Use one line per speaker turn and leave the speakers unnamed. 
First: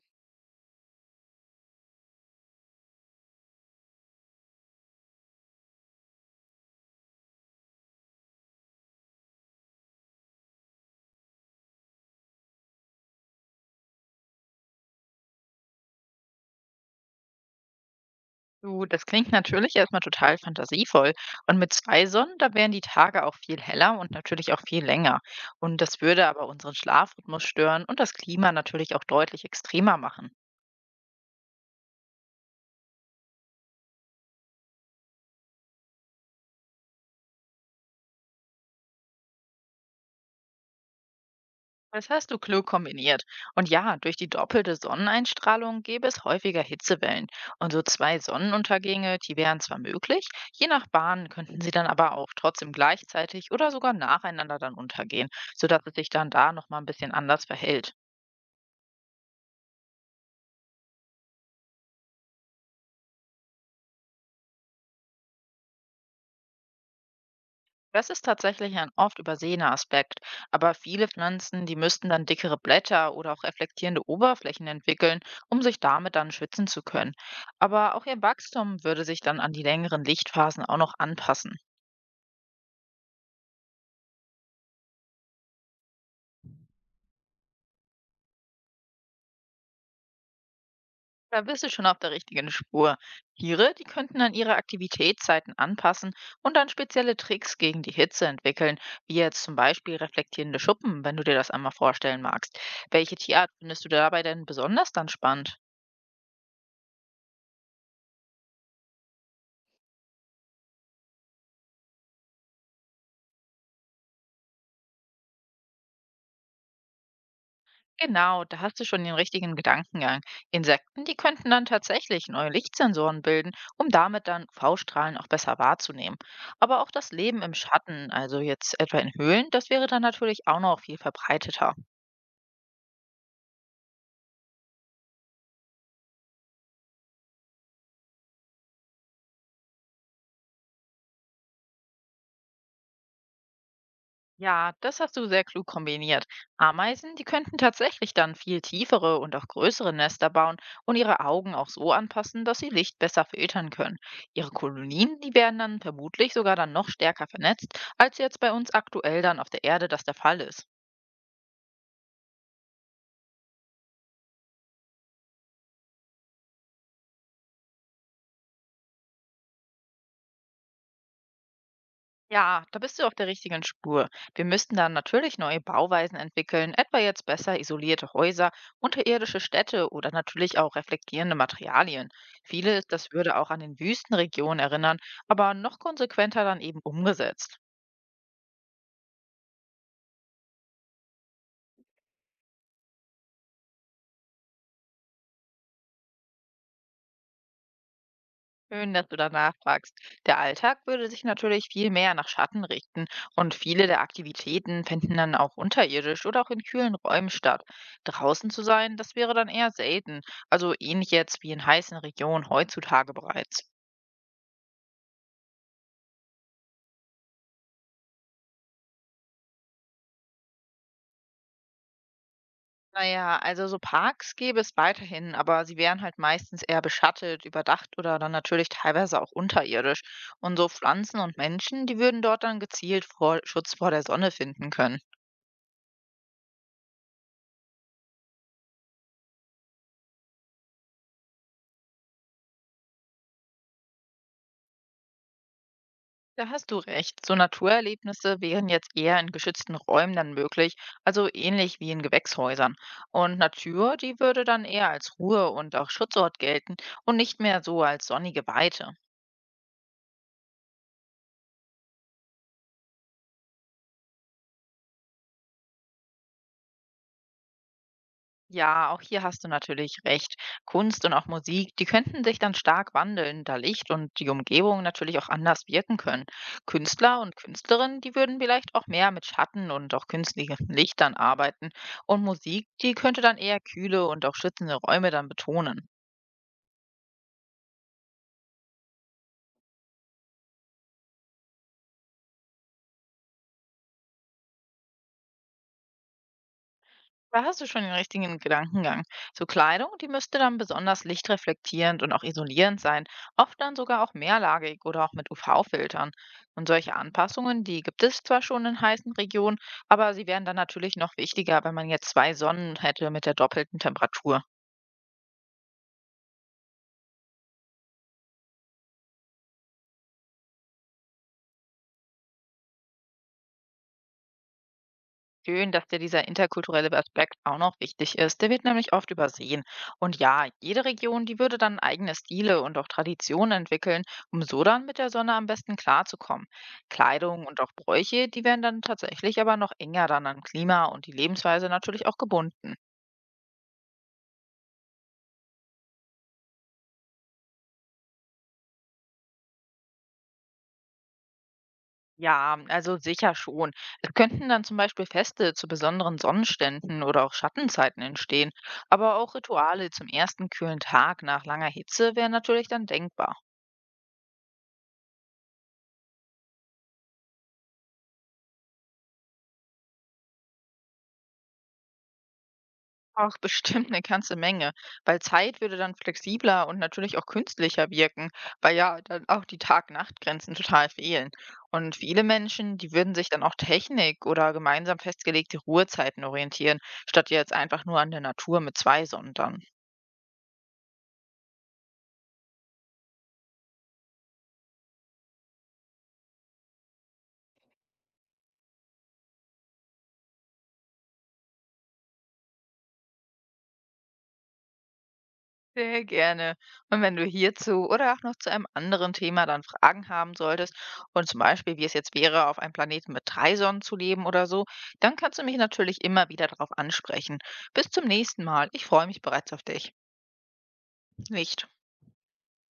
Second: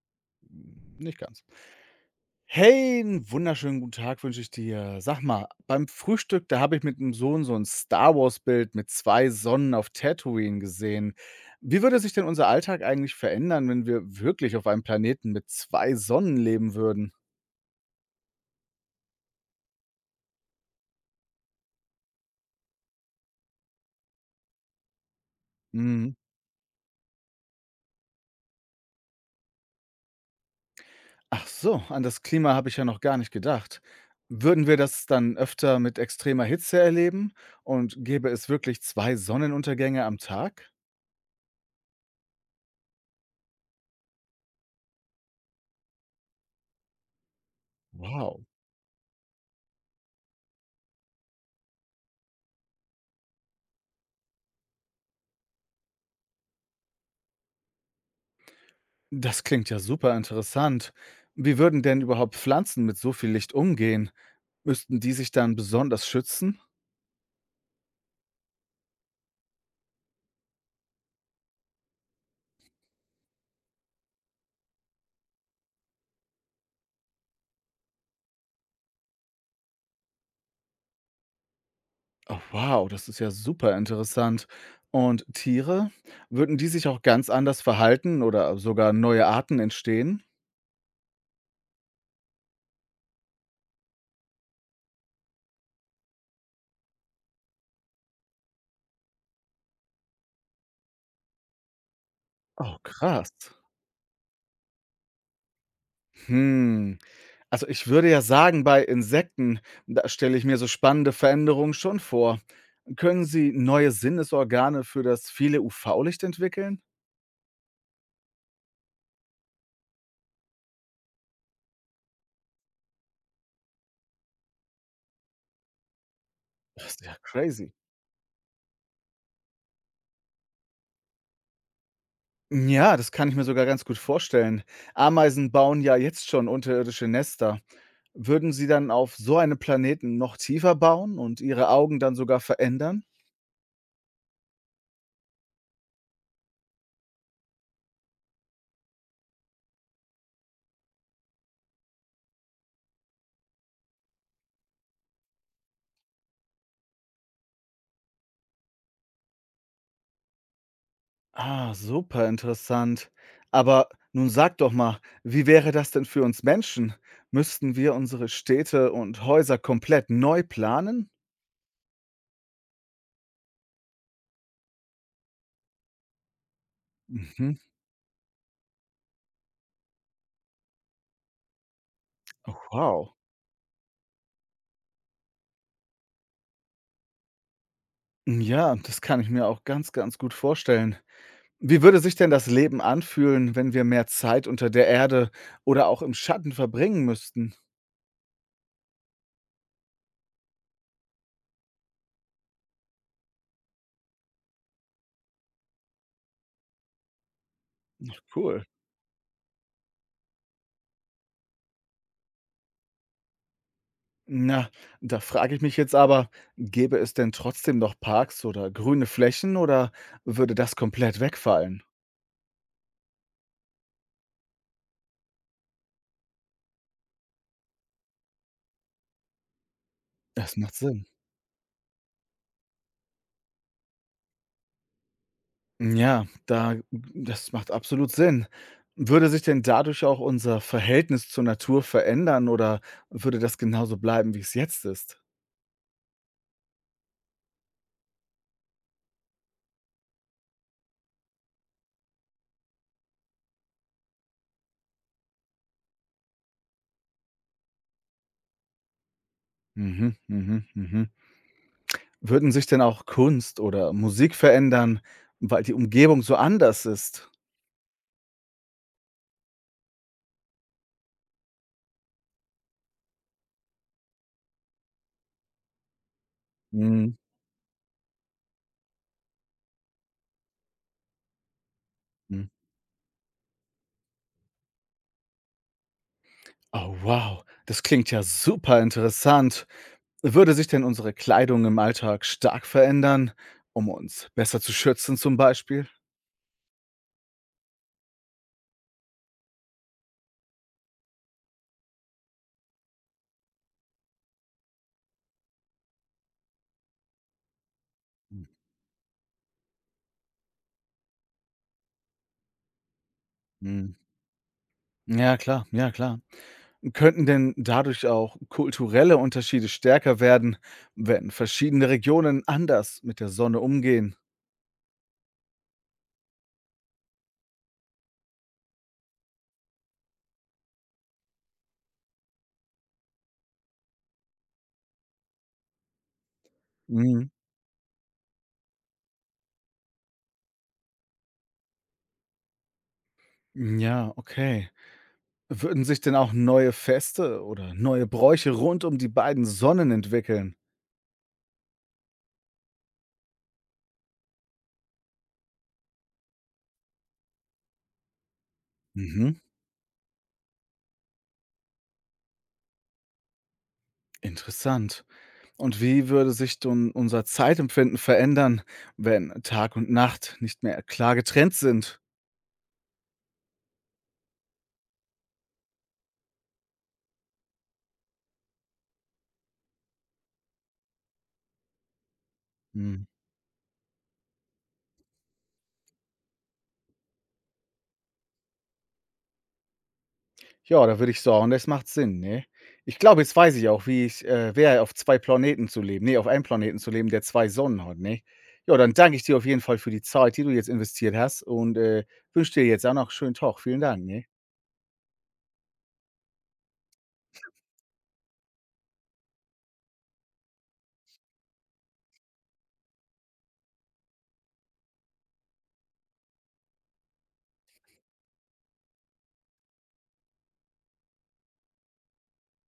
Nicht ganz. Hey, 'n wunderschönen guten Tag wünsche ich dir. Sag mal, beim Frühstück, da habe ich mit dem Sohn so ein Star-Wars-Bild mit 2 Sonnen auf Tatooine gesehen. Wie würde sich denn unser Alltag eigentlich verändern, wenn wir wirklich auf einem Planeten mit 2 Sonnen leben würden?
Du, das klingt natürlich erstmal total fantasievoll. Und mit zwei Sonnen, da wären die Tage auch viel heller und natürlich auch viel länger. Und das
Mhm.
würde aber unseren Schlafrhythmus stören und das Klima natürlich auch deutlich extremer machen.
Ach so, an das Klima habe ich ja noch gar nicht gedacht. Würden wir das dann öfter mit extremer Hitze erleben? Und gäbe es wirklich 2 Sonnenuntergänge am Tag?
Das hast du klug kombiniert. Und ja, durch die doppelte Sonneneinstrahlung gäbe es häufiger Hitzewellen. Und so zwei
Wow.
Sonnenuntergänge, die wären zwar möglich, je nach Bahn könnten sie dann aber auch trotzdem gleichzeitig oder sogar nacheinander dann untergehen, sodass es sich dann da nochmal ein bisschen anders verhält.
Das klingt ja super interessant. Wie würden denn überhaupt Pflanzen mit so viel Licht umgehen? Müssten die sich dann besonders schützen?
Das ist tatsächlich ein oft übersehener Aspekt, aber viele Pflanzen, die müssten dann dickere Blätter oder auch reflektierende Oberflächen entwickeln, um sich damit dann schützen zu können. Aber auch ihr Wachstum würde sich dann an die längeren Lichtphasen auch noch anpassen.
Oh, wow, das ist ja super interessant. Und Tiere? Würden die sich auch ganz anders verhalten oder sogar neue Arten entstehen?
Da bist du schon auf der richtigen Spur. Tiere, die könnten dann ihre Aktivitätszeiten anpassen und dann spezielle Tricks gegen die Hitze entwickeln, wie jetzt zum Beispiel reflektierende Schuppen, wenn du dir das einmal vorstellen magst.
Oh,
Welche
krass.
Tierart findest du dabei denn besonders dann spannend?
Hm. Also ich würde ja sagen, bei Insekten, da stelle ich mir so spannende Veränderungen schon vor. Können sie neue Sinnesorgane für das viele UV-Licht entwickeln?
Genau, da hast du schon den richtigen Gedankengang. Insekten, die könnten dann tatsächlich neue Lichtsensoren bilden, um damit dann v strahlen auch besser wahrzunehmen. Aber
Das
auch
ist
das
ja
Leben im
crazy.
Schatten, also jetzt etwa in Höhlen, das wäre dann natürlich auch noch viel verbreiteter.
Ja, das kann ich mir sogar ganz gut vorstellen. Ameisen bauen ja jetzt schon unterirdische Nester. Würden sie dann auf so einem Planeten noch tiefer bauen und ihre Augen dann sogar verändern?
Ja, das hast du sehr klug kombiniert. Ameisen, die könnten tatsächlich dann viel tiefere und auch größere Nester bauen und ihre Augen auch so anpassen, dass sie Licht besser filtern können. Ihre Kolonien, die werden dann vermutlich sogar dann noch stärker vernetzt, als jetzt bei uns aktuell dann auf der Erde das der Fall ist.
Ah, super interessant. Aber nun sag doch mal, wie wäre das denn für uns Menschen? Müssten wir unsere Städte und Häuser komplett neu planen?
Ja, da bist du auf der richtigen Spur. Wir müssten dann natürlich neue Bauweisen entwickeln, etwa jetzt
Mhm.
besser isolierte Häuser, unterirdische Städte oder natürlich auch reflektierende Materialien.
Oh,
Vieles, das
wow.
würde auch an den Wüstenregionen erinnern, aber noch konsequenter dann eben umgesetzt.
Ja, das kann ich mir auch ganz, ganz gut vorstellen. Wie würde sich denn das Leben anfühlen, wenn wir mehr Zeit unter der Erde oder auch im Schatten verbringen müssten?
Schön, dass du danach fragst. Der Alltag würde sich natürlich viel mehr nach Schatten richten und viele der Aktivitäten fänden dann auch unterirdisch oder auch in kühlen Räumen statt. Draußen
Cool.
zu sein, das wäre dann eher selten, also ähnlich jetzt wie in heißen Regionen heutzutage bereits.
Na, da frage ich mich jetzt aber, gäbe es denn trotzdem noch Parks oder grüne Flächen oder würde das komplett wegfallen?
Naja, also so Parks gäbe es weiterhin, aber sie wären halt meistens eher beschattet, überdacht oder dann natürlich teilweise auch unterirdisch. Und
Das
so
macht Sinn.
Pflanzen und Menschen, die würden dort dann gezielt vor, Schutz vor der Sonne finden können.
Ja, da, das macht absolut Sinn. Würde sich denn dadurch auch unser Verhältnis zur Natur verändern oder würde das genauso bleiben, wie es jetzt ist?
Da hast du recht. So Naturerlebnisse wären jetzt eher in geschützten Räumen dann möglich, also ähnlich wie in Gewächshäusern. Und Natur, die würde dann eher als Ruhe- und auch Schutzort gelten und nicht mehr so als sonnige Weite.
Mhm, mhm, mhm. Würden sich denn auch Kunst oder Musik verändern, weil die Umgebung so anders ist?
Ja, auch hier hast du natürlich recht. Kunst und auch Musik, die könnten sich dann stark wandeln, da Licht und die Umgebung natürlich auch anders wirken können.
Mhm.
Künstler und Künstlerinnen, die würden vielleicht auch mehr mit Schatten und auch künstlichen Lichtern arbeiten. Und
Hm.
Musik, die könnte dann eher kühle und auch schützende Räume dann betonen.
Oh wow, das klingt ja super interessant. Würde sich denn unsere Kleidung im Alltag stark verändern, um uns besser zu schützen zum Beispiel?
Da hast du schon den richtigen Gedankengang. So Kleidung, die müsste dann besonders lichtreflektierend und auch isolierend sein, oft dann sogar auch mehrlagig oder auch mit UV-Filtern. Und solche Anpassungen, die gibt es zwar schon in heißen Regionen, aber sie wären dann natürlich noch wichtiger, wenn man jetzt zwei Sonnen hätte mit der doppelten
Mhm.
Temperatur.
Ja klar, ja klar. Könnten denn dadurch auch kulturelle Unterschiede stärker werden, wenn verschiedene Regionen anders mit der Sonne umgehen?
Schön, dass dir dieser interkulturelle Aspekt auch noch wichtig ist. Der wird nämlich oft übersehen. Und ja, jede Region, die würde dann eigene Stile und auch Traditionen entwickeln, um so dann mit der Sonne am besten klarzukommen.
Mhm.
Kleidung und auch Bräuche, die werden dann tatsächlich aber noch enger dann an Klima und die Lebensweise natürlich auch gebunden.
Ja, okay. Würden sich denn auch neue Feste oder neue Bräuche rund um die beiden Sonnen entwickeln?
Ja, also sicher schon. Es könnten dann zum Beispiel Feste zu besonderen Sonnenständen oder auch Schattenzeiten entstehen, aber
Mhm,
auch Rituale zum ersten kühlen Tag nach langer Hitze wären natürlich dann denkbar.
interessant. Und wie würde sich denn unser Zeitempfinden verändern, wenn Tag und Nacht nicht mehr klar getrennt sind?
Ach, bestimmt eine ganze Menge, weil Zeit würde dann flexibler und natürlich auch künstlicher wirken, weil ja dann auch die Tag-Nacht-Grenzen total fehlen. Und viele Menschen, die
Hm.
würden sich dann auch Technik oder gemeinsam festgelegte Ruhezeiten orientieren, statt jetzt einfach nur an der Natur mit 2 Sonntagen.
Ja, da würde ich sagen, das macht Sinn, ne? Ich glaube, jetzt weiß ich auch, wie ich wäre, auf zwei Planeten zu leben. Ne, auf einem Planeten zu leben, der zwei Sonnen hat, ne? Ja, dann danke ich dir auf jeden Fall für die Zeit, die du jetzt investiert hast und wünsche dir jetzt auch noch einen schönen Tag. Vielen Dank, ne?
Sehr gerne. Und wenn du hierzu oder auch noch zu einem anderen Thema dann Fragen haben solltest und zum Beispiel, wie es jetzt wäre, auf einem Planeten mit drei Sonnen zu leben oder so, dann kannst du mich natürlich immer wieder darauf ansprechen. Bis zum nächsten Mal. Ich freue mich bereits auf dich. Nicht.